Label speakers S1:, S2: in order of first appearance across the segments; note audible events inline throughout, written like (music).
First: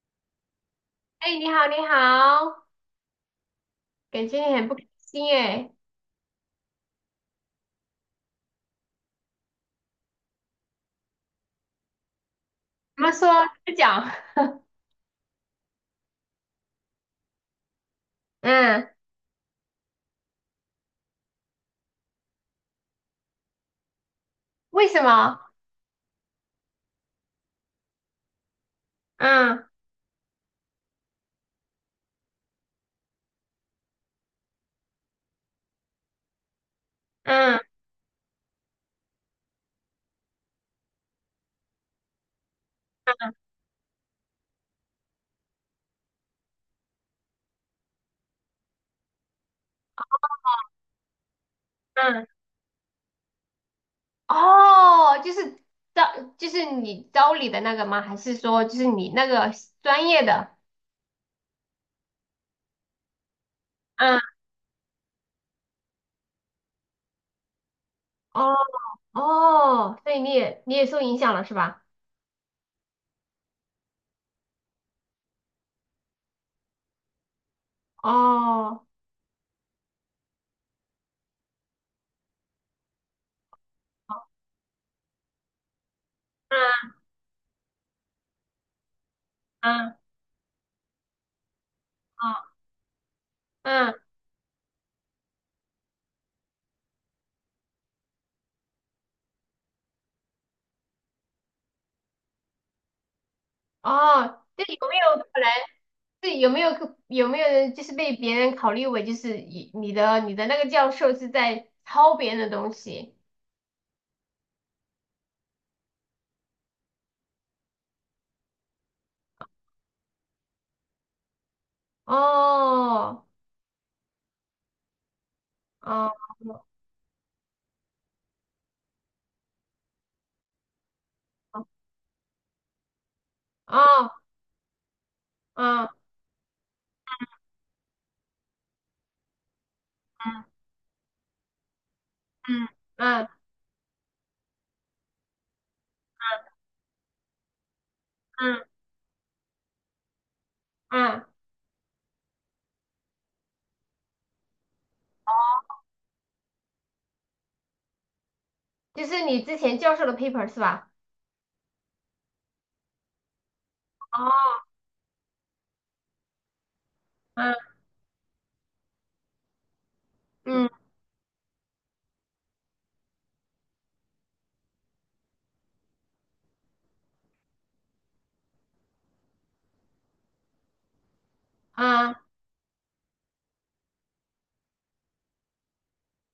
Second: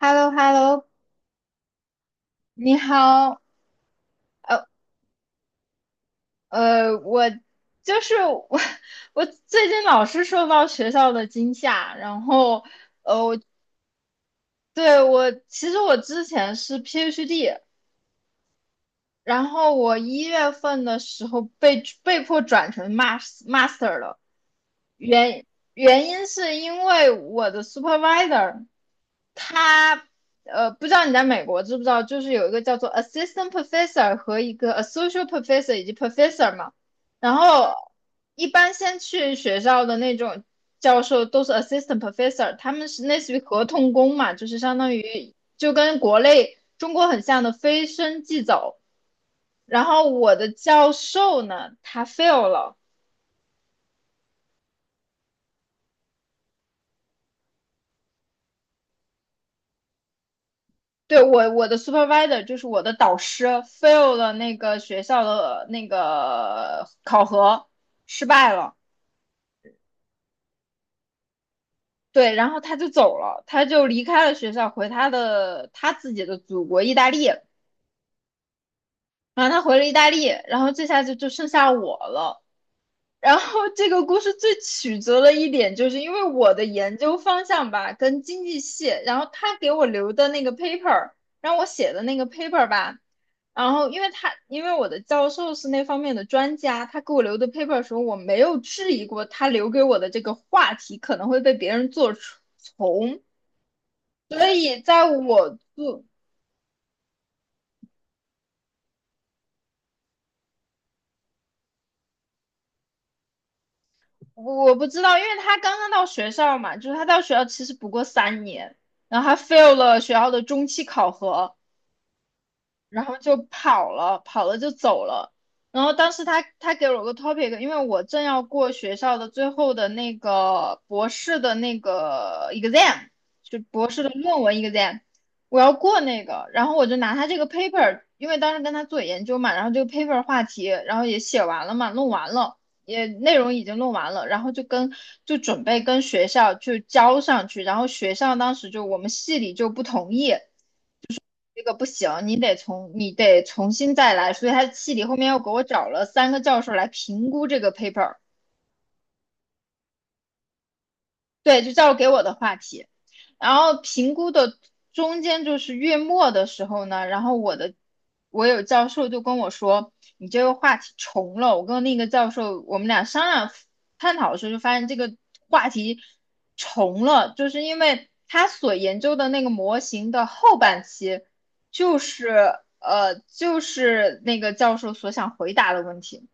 S1: h e l l o h e l l o
S2: 哎，你好，你好，
S1: 你好，
S2: 感觉你
S1: 呃
S2: 很不开心哎。
S1: 我就是我，(laughs) 我最近老是受到学校的惊吓，然后
S2: 怎么说？
S1: 我
S2: 再讲。(laughs)
S1: 对我其实我之前是 PhD。
S2: 嗯，
S1: 然后我一月份的时候被迫转成 master 了。
S2: 为什么？
S1: 原原因是因为我的 supervisor
S2: 嗯
S1: 他不知道你在美国知不知道，就是有一个叫做 assistant professor 和一个 associate professor 以及 professor 嘛。然
S2: 嗯
S1: 后一般先去学校的那种教授都是 assistant professor，他们是类似
S2: 嗯。
S1: 于合同工嘛，就是相当于就跟国内中国很像的非升即走。然后我的教授呢，他
S2: 嗯，
S1: fail 了。
S2: 哦，就是招，就是你招你的那个吗？还是说就是你那个专业的？
S1: 对，我的 supervisor 就是我的导师 fail
S2: 嗯，
S1: 了那个学校的那个考核，失败
S2: 哦
S1: 了。
S2: 哦，所以你也受影响了是吧？
S1: 对，然后他就走了，他就离开了学校，回他自己的祖国意大利。
S2: 哦，
S1: 然后他回了意大利，然后这下就剩下我了。然后这个故
S2: 哦，
S1: 事最曲折的一点，就是因为我的
S2: 嗯
S1: 研究方向吧，跟经济系，然后他给我
S2: 嗯，
S1: 留的那个 paper，让我写的那个
S2: 哦，
S1: paper 吧。然后
S2: 嗯，
S1: 因为他，因为我的教授是那方面的专家，他给我留的 paper 的时候，我没有质疑过他留给我的这个话题可能会被别人做从，
S2: 哦，
S1: 所
S2: 这有
S1: 以
S2: 没
S1: 在
S2: 有可能？
S1: 我做，
S2: 是有没有有没有人就是被别人考虑为就是你的那个教授是在抄别人的东西？
S1: 我不知道，因为他刚刚到学校嘛，就是他到学校其实不过三年，然后他 fail 了学校的中期考核。然后
S2: 哦，
S1: 就跑了，跑了就走了。然后
S2: 哦，
S1: 当时他给了我个 topic，因为我正要过学校的最后的那个博士的
S2: 哦，
S1: 那个 exam，就博士的
S2: 哦，
S1: 论文 exam。我要
S2: 嗯
S1: 过那个，然后我就拿他这个 paper，因为当时跟他做研究嘛，然后这个 paper 话题，然后也写完了嘛，弄完了，
S2: 嗯
S1: 也
S2: 嗯
S1: 内容已经弄完了，然后就跟就准备跟学校去交上去，然后学校当
S2: 嗯
S1: 时就我们系里就不同意。
S2: 嗯，
S1: 这个不行，你得重新再来。所以他系里后面又给我找了三个教授来评估这个 paper。
S2: 就是你之前教授的 paper 是吧？
S1: 对，就教授给我的话题，然后评估的
S2: 哦，
S1: 中间就是月末的时候呢，然后
S2: 嗯
S1: 我有教授就跟我说，你这个
S2: 嗯
S1: 话题重了。我跟那个教授我们俩商量探讨的时候，就发现这个话题重了，就是因为他所研究的那个模型的后半期，就
S2: 嗯，
S1: 是就是那个教授所想回答的问题。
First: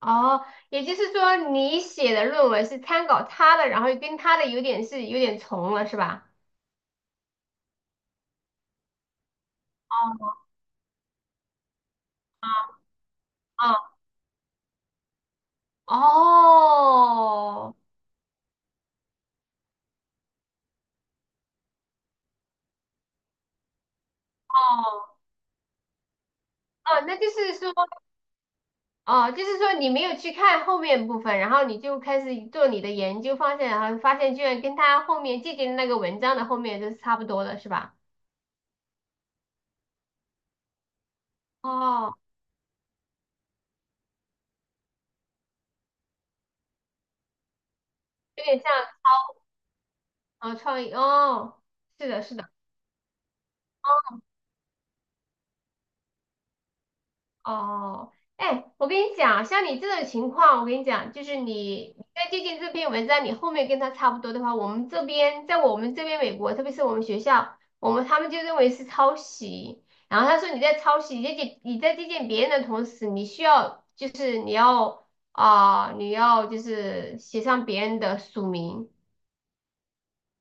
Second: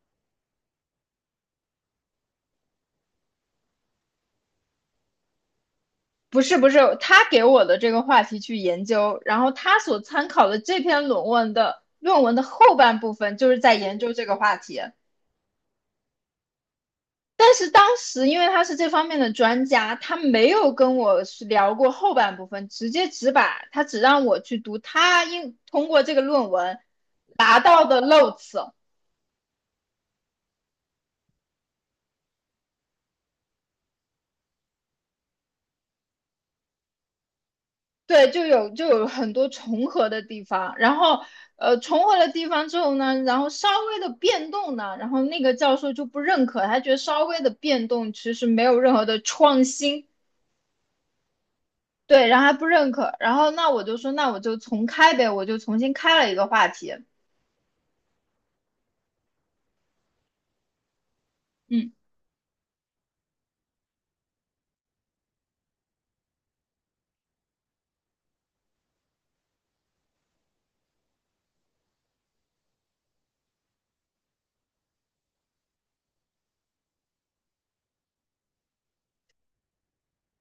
S2: 哦，也就是说你写的论文是参考他的，然后跟他的有点重了是吧？
S1: 不是不是，他给我的这个话题去研究，然后他所参
S2: 哦，
S1: 考的这篇论文的论文的后半部分就是在研
S2: 哦，
S1: 究这个话题。但是
S2: 哦，
S1: 当时因为他是这方面的专家，他没有跟我聊过后半部分，直接只把他只让我去读他应通过这个论文
S2: 哦，那就是
S1: 达
S2: 说。
S1: 到的 notes。
S2: 哦，就是说你没有去看后面部分，然后你就开始做你的研究方向，然后发现居然跟他后面借鉴的那个文章的后面就是差不多的，是吧？
S1: 对，就有很多重合的地方，然后重
S2: 哦，
S1: 合的地方之后呢，然后稍微的变动呢，然后那个教授就不认可，他觉得稍微的变动其
S2: 有
S1: 实
S2: 点
S1: 没
S2: 像，
S1: 有任何的创新。
S2: 哦，创意哦，是的，
S1: 对，
S2: 是
S1: 然后
S2: 的，
S1: 他不认可，然后那我就说
S2: 哦，
S1: 那我就重开呗，我就重新开了一个话题。
S2: 哦，哎，我跟你讲，像你这种情况，我跟你讲，就是
S1: 嗯，
S2: 你在借鉴这篇文章，你后面跟他差不多的话，我们这边在我们这边美国，特别是我们学校，他们就认为是抄袭。然后他说你在抄袭，你在借鉴别人的同时，你需要就是你要就是写上别人的署名。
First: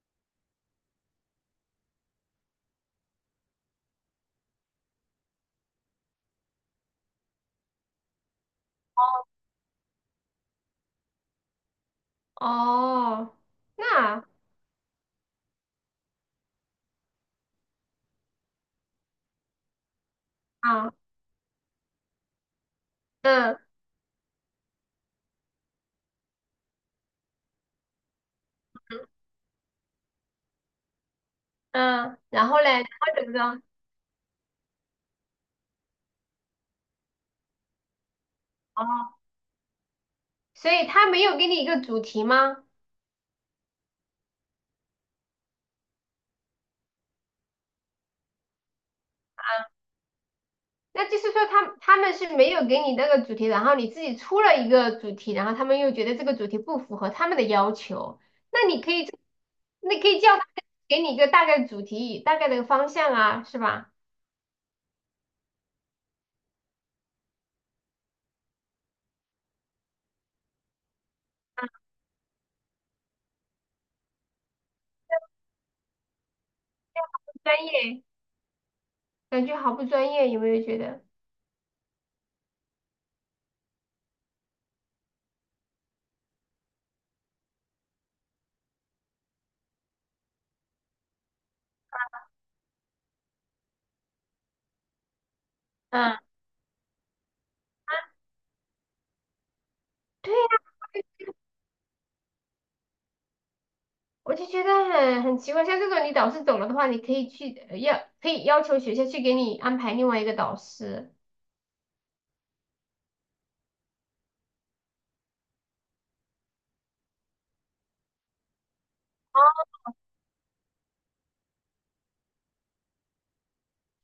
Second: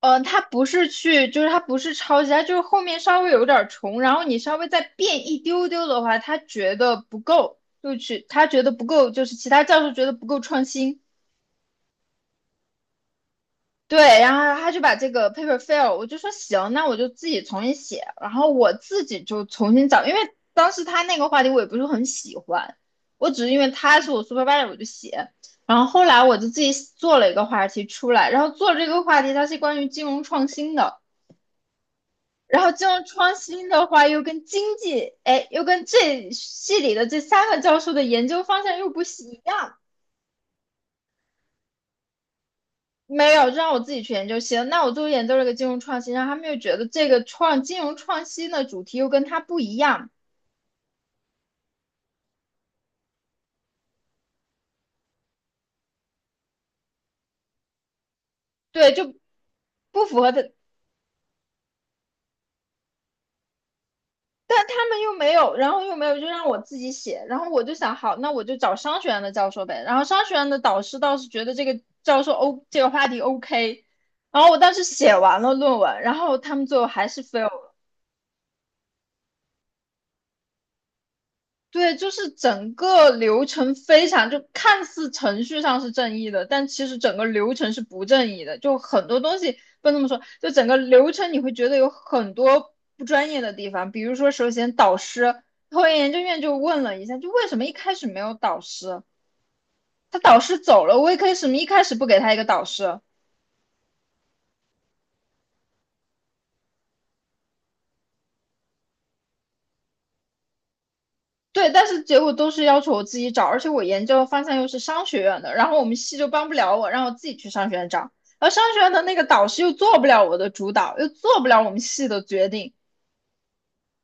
S1: 他不是去，就是他不是抄袭，他就是后面稍微有点儿重，然后你稍微再变一丢丢的话，他觉得不够，就去他觉得不够，就是其他教授觉得不够创新。
S2: 哦，
S1: 对，
S2: 那
S1: 然后他就把这个 paper fail，我就说行，那我就自己重新写，然后我自己就重新找，因为当时
S2: 啊，
S1: 他那个话题我也不是很喜欢，我只是
S2: 嗯
S1: 因为他是我 supervisor 我就写。然后后来我就自己做了一个话题出来，然后做这个话题它是关于金融创新的。
S2: 嗯，然后
S1: 然
S2: 嘞，
S1: 后
S2: 然
S1: 金融
S2: 后怎么
S1: 创
S2: 着？
S1: 新的话又跟经济，哎，又跟这系里的这三个教授的研究方向又不一
S2: 哦，
S1: 样。
S2: 所以他没有给你一个主题吗？
S1: 没有，就让我自己去研究行。那我就研究了个金融创新，然后他们又觉得这个金融创新的主题又跟它不一样。
S2: 那就是说他们是没有给你那个主题，然后你自己出了一个主题，然后他们又觉得这个主题不符合他们的要求，那你可
S1: 对，
S2: 以，
S1: 就
S2: 那
S1: 不
S2: 可以
S1: 符合
S2: 叫他
S1: 的。
S2: 给你一个大概的主题，大概的方向啊，是吧？
S1: 但他们又没有，然后又没有，就让我自己写。然后我就想，好，那我就找商学院的教授呗。然后商学院的导师倒是觉得这
S2: 啊，
S1: 个教授 O 这个话题 OK。然后我当时写完了论文，然后他们最后还是 fail。
S2: 专业，感觉好不专业，有没有觉得？
S1: 对，就是整个流程非常，就看似程序上是正义的，但其实整个流程是不正义的。就很多东西不能这么说，就整个流程你会觉得有很多不专业的地方。比如说，首先导师，后来研
S2: 嗯，
S1: 究院就问了一下，就为什么一开始没有导师？他
S2: 对
S1: 导
S2: 呀，
S1: 师走了，为什么一开始不给他一个导师？
S2: 我就觉得很奇怪，像这种你导师走了的话，你可以可以要求学校去给你安排另外一个导师。
S1: 对，但是结果都是要求我自己找，而且我研究的方向又是商学院的，然后我们系就帮不了我，让我自己去商学院找，而商学院的那个导师又做不了我的主导，又做不了我们系的决定。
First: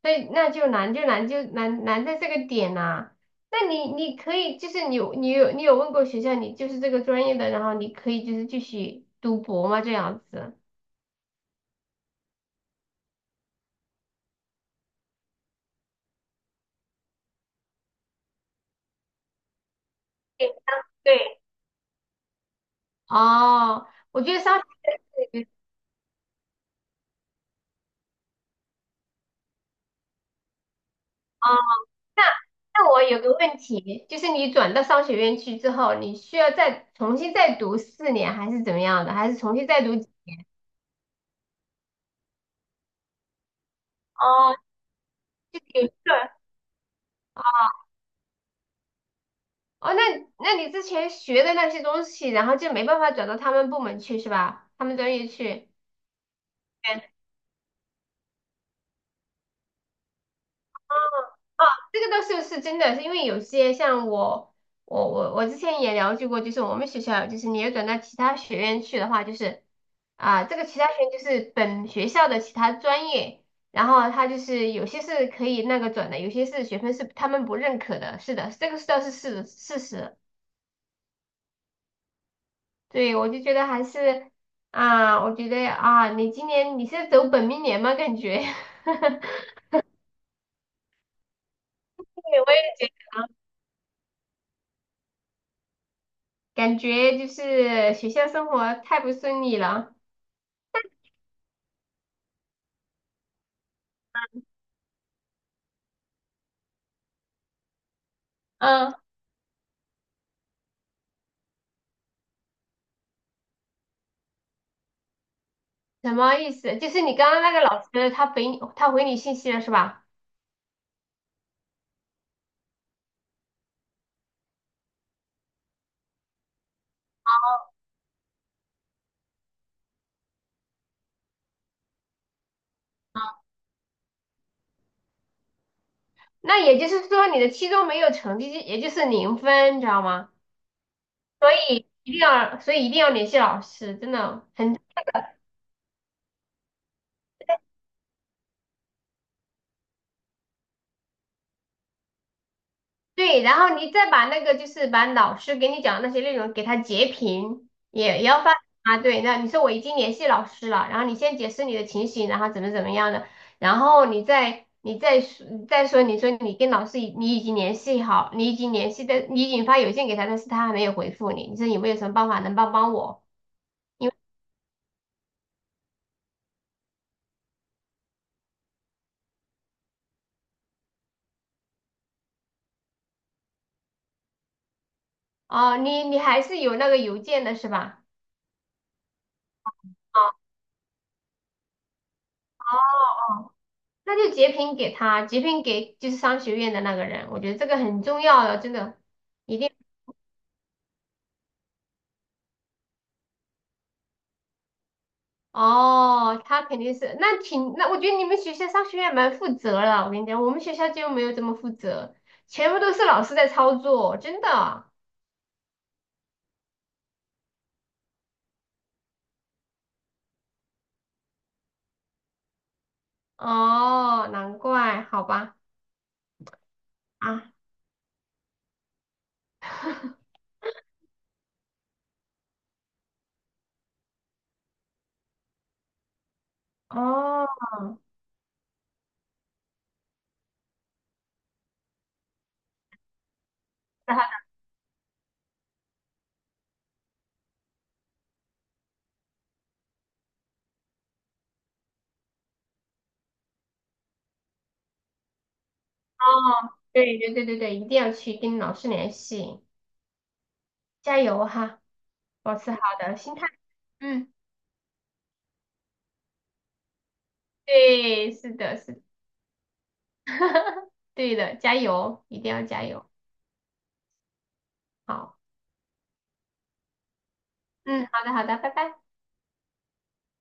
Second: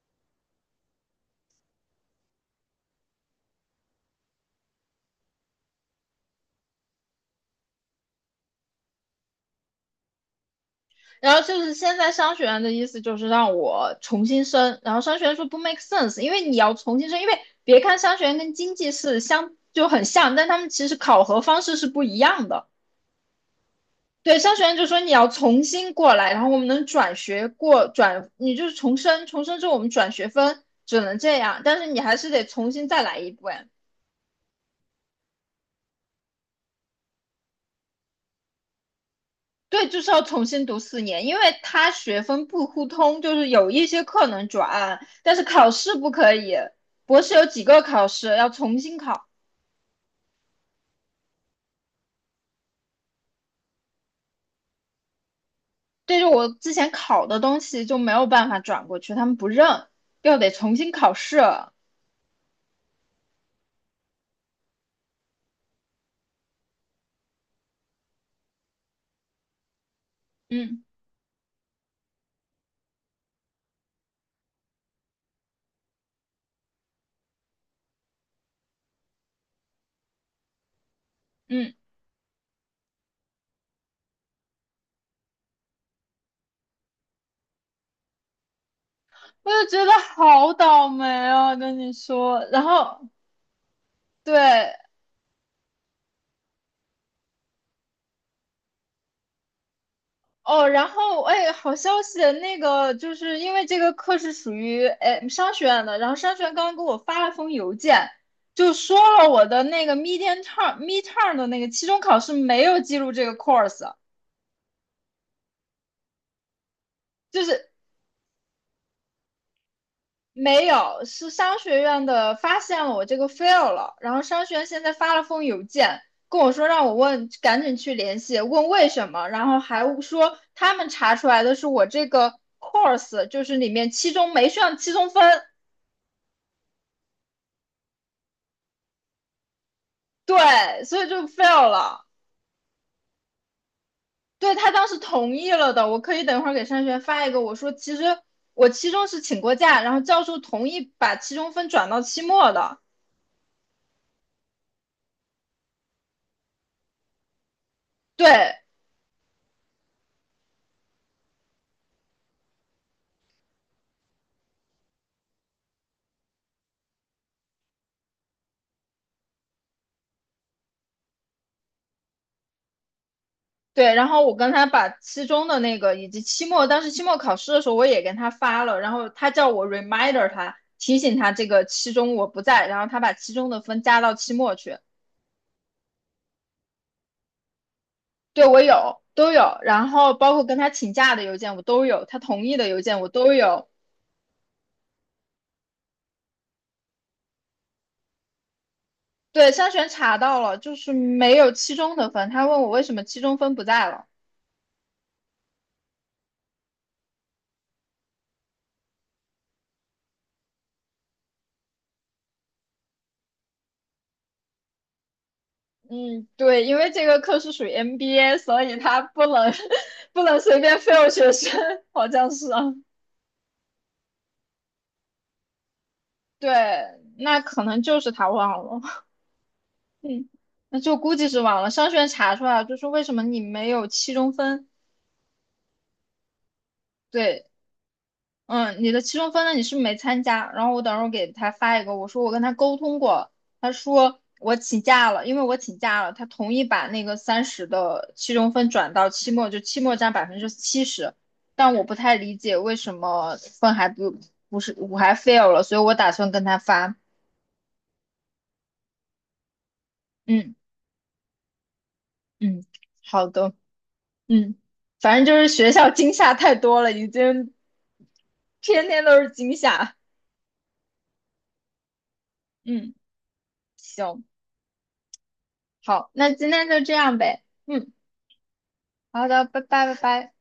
S2: 所以那就难在这个点呐、那你可以就是你有问过学校，你就是这个专业的，然后你可以就是继续读博吗？这样子？
S1: 然后就是现在商学院的意思就是让我重新申，然后商学院说不 make sense，因为你要重新申，因为别看商学院跟经济是相就很像，但
S2: 对，
S1: 他们其实考核
S2: 对，
S1: 方式是不一样的。
S2: 哦，我觉
S1: 对，
S2: 得
S1: 商
S2: 商
S1: 学
S2: 学
S1: 院就说你要
S2: 院，
S1: 重新过来，然后我们能转学过转，你就是重生之后我们转学分只能这
S2: 哦，
S1: 样，但是你还
S2: 那
S1: 是得重新
S2: 那
S1: 再
S2: 我
S1: 来
S2: 有
S1: 一
S2: 个问
S1: 遍。
S2: 题，就是你转到商学院去之后，你需要再重新再读四年，还是怎么样的？还是重新再
S1: 对，
S2: 读
S1: 就
S2: 几？
S1: 是要重新读四年，因为他学分不互通，就是有一些课能
S2: 哦，
S1: 转，但是考
S2: 有一
S1: 试不
S2: 个，
S1: 可以。博士有几个考试要重新考，
S2: 哦，那你之前学的那些东西，然后就没办法转到他们部门去是吧？他们专业去？
S1: 对着我之前考的东西就没有办法转过去，他们不认，又得重新考试。
S2: 啊，这个倒是真的，是因为有些像我，我之前也了解过，就是我们学校，就是你要转到其他学院去的话，就是啊、这个其
S1: 嗯
S2: 他学院就是本学校的其他专业，然后它就是有些是可以那个转的，有些是学分是他们不认可的，是的，这个倒是事实。
S1: 嗯。
S2: 对，我就觉得还是啊、我觉得啊，你今年你是走本命年吗？感觉，(laughs)
S1: 我就觉得好倒霉啊，跟你
S2: 对，
S1: 说。
S2: 我也
S1: 然
S2: 觉
S1: 后
S2: 得，
S1: 对
S2: 感觉就是学校生活太不顺利了。
S1: 哦，然后哎，好消息，那个就是因为这个课是属于哎商学院的，然后商学院刚刚给我发了封邮件，就
S2: 嗯。
S1: 说了我的那个 mid term 的那个期中考试没有记录这个 course。
S2: 什么意思？就是你刚刚
S1: 就
S2: 那个
S1: 是
S2: 老师，他回你信息了是吧？
S1: 没有，是商学院的发现了我这个 fail 了，然后商学院现在发了封邮件跟我说让我问，赶紧去联系，问为什么，然后还说他们查出来的是我这个 course 就是里面期中没上期中分。
S2: 那也就是说你的期中没有成绩，也就是零分，你知道吗？
S1: 对，所以就
S2: 所
S1: fail
S2: 以
S1: 了。
S2: 一定要，所以一定要联系老师，真的
S1: 对，他
S2: 很
S1: 当时同意了的，我可以等会儿给商学院发一个，我说其实我期中是请过假，然后教授同意把期中分转到期末的。
S2: 对，然后你再把那个就是把老师给你讲的那些内容给他截屏，也
S1: 对。
S2: 要发啊。对，那你说我已经联系老师了，然后你先解释你的情形，然后怎么样的，然后你再说，你说你跟老师你已经联系好，你已经联系的，你已经发邮件给他，但是他还没有回复你，你说有没有什么办法能帮帮我？
S1: 对，
S2: 因
S1: 然
S2: 为
S1: 后我跟他把期中的那个以及期末，当时期末考试的时候我也跟他发了，然后他叫我 reminder 他提醒他这个期中我不在，然后他把期中的分加到期末去。
S2: 哦，你还是有那个邮件的是吧？
S1: 对，我有都有，然后
S2: 哦，
S1: 包括跟他请假的邮件我都有，他同意的邮件我都有。
S2: 那就截屏给就是商学院的那个人，我觉得这个很重要的，真的。
S1: 对，
S2: 一
S1: 筛
S2: 定。
S1: 选查到了，就是没有期中的分，他问我为什么期中分不在了。
S2: 哦，他肯定是，那挺，那我觉得你们学校商学院蛮负责了。我跟你讲，我们学校就没有这么负责，全部都是老师在操作，真的。
S1: 嗯，对，因为这个课是属于 MBA，所以他不能 (laughs) 不能随便 fail 学生，好像是啊。
S2: 哦，难怪，好吧。
S1: 对，那
S2: 啊，
S1: 可能就是他忘了，(laughs) 嗯，那就估计是忘了。商学院查出来了，就是为什么你没有期中分？
S2: 哦，
S1: 对，
S2: (laughs)，
S1: 嗯，你的期中分呢，你是没参加。然后我等会儿给他发一个，我说我跟他沟通过，他
S2: 那
S1: 说
S2: 好的，
S1: 我请假了，因为我请假了，他同意把那个30的期中分转到期末，就期末占70%。但我不太理解为什么分还不不是我还 fail 了，所以我打算跟他
S2: 哦，
S1: 发。
S2: 对对对对对，一定要去跟老师联系，
S1: 嗯
S2: 加油哈，保
S1: 嗯，
S2: 持好的
S1: 好
S2: 心态。
S1: 的。
S2: 嗯，
S1: 嗯，反正就是学校惊吓太多了，已经
S2: 对，是的，
S1: 天
S2: 是
S1: 天都是惊吓。
S2: 对的，加油，一定要加
S1: 嗯，
S2: 油。
S1: 行，
S2: 好，
S1: 好，那今天就这样呗。嗯，
S2: 嗯，好的，好的，拜拜。
S1: 好的，拜拜，拜拜。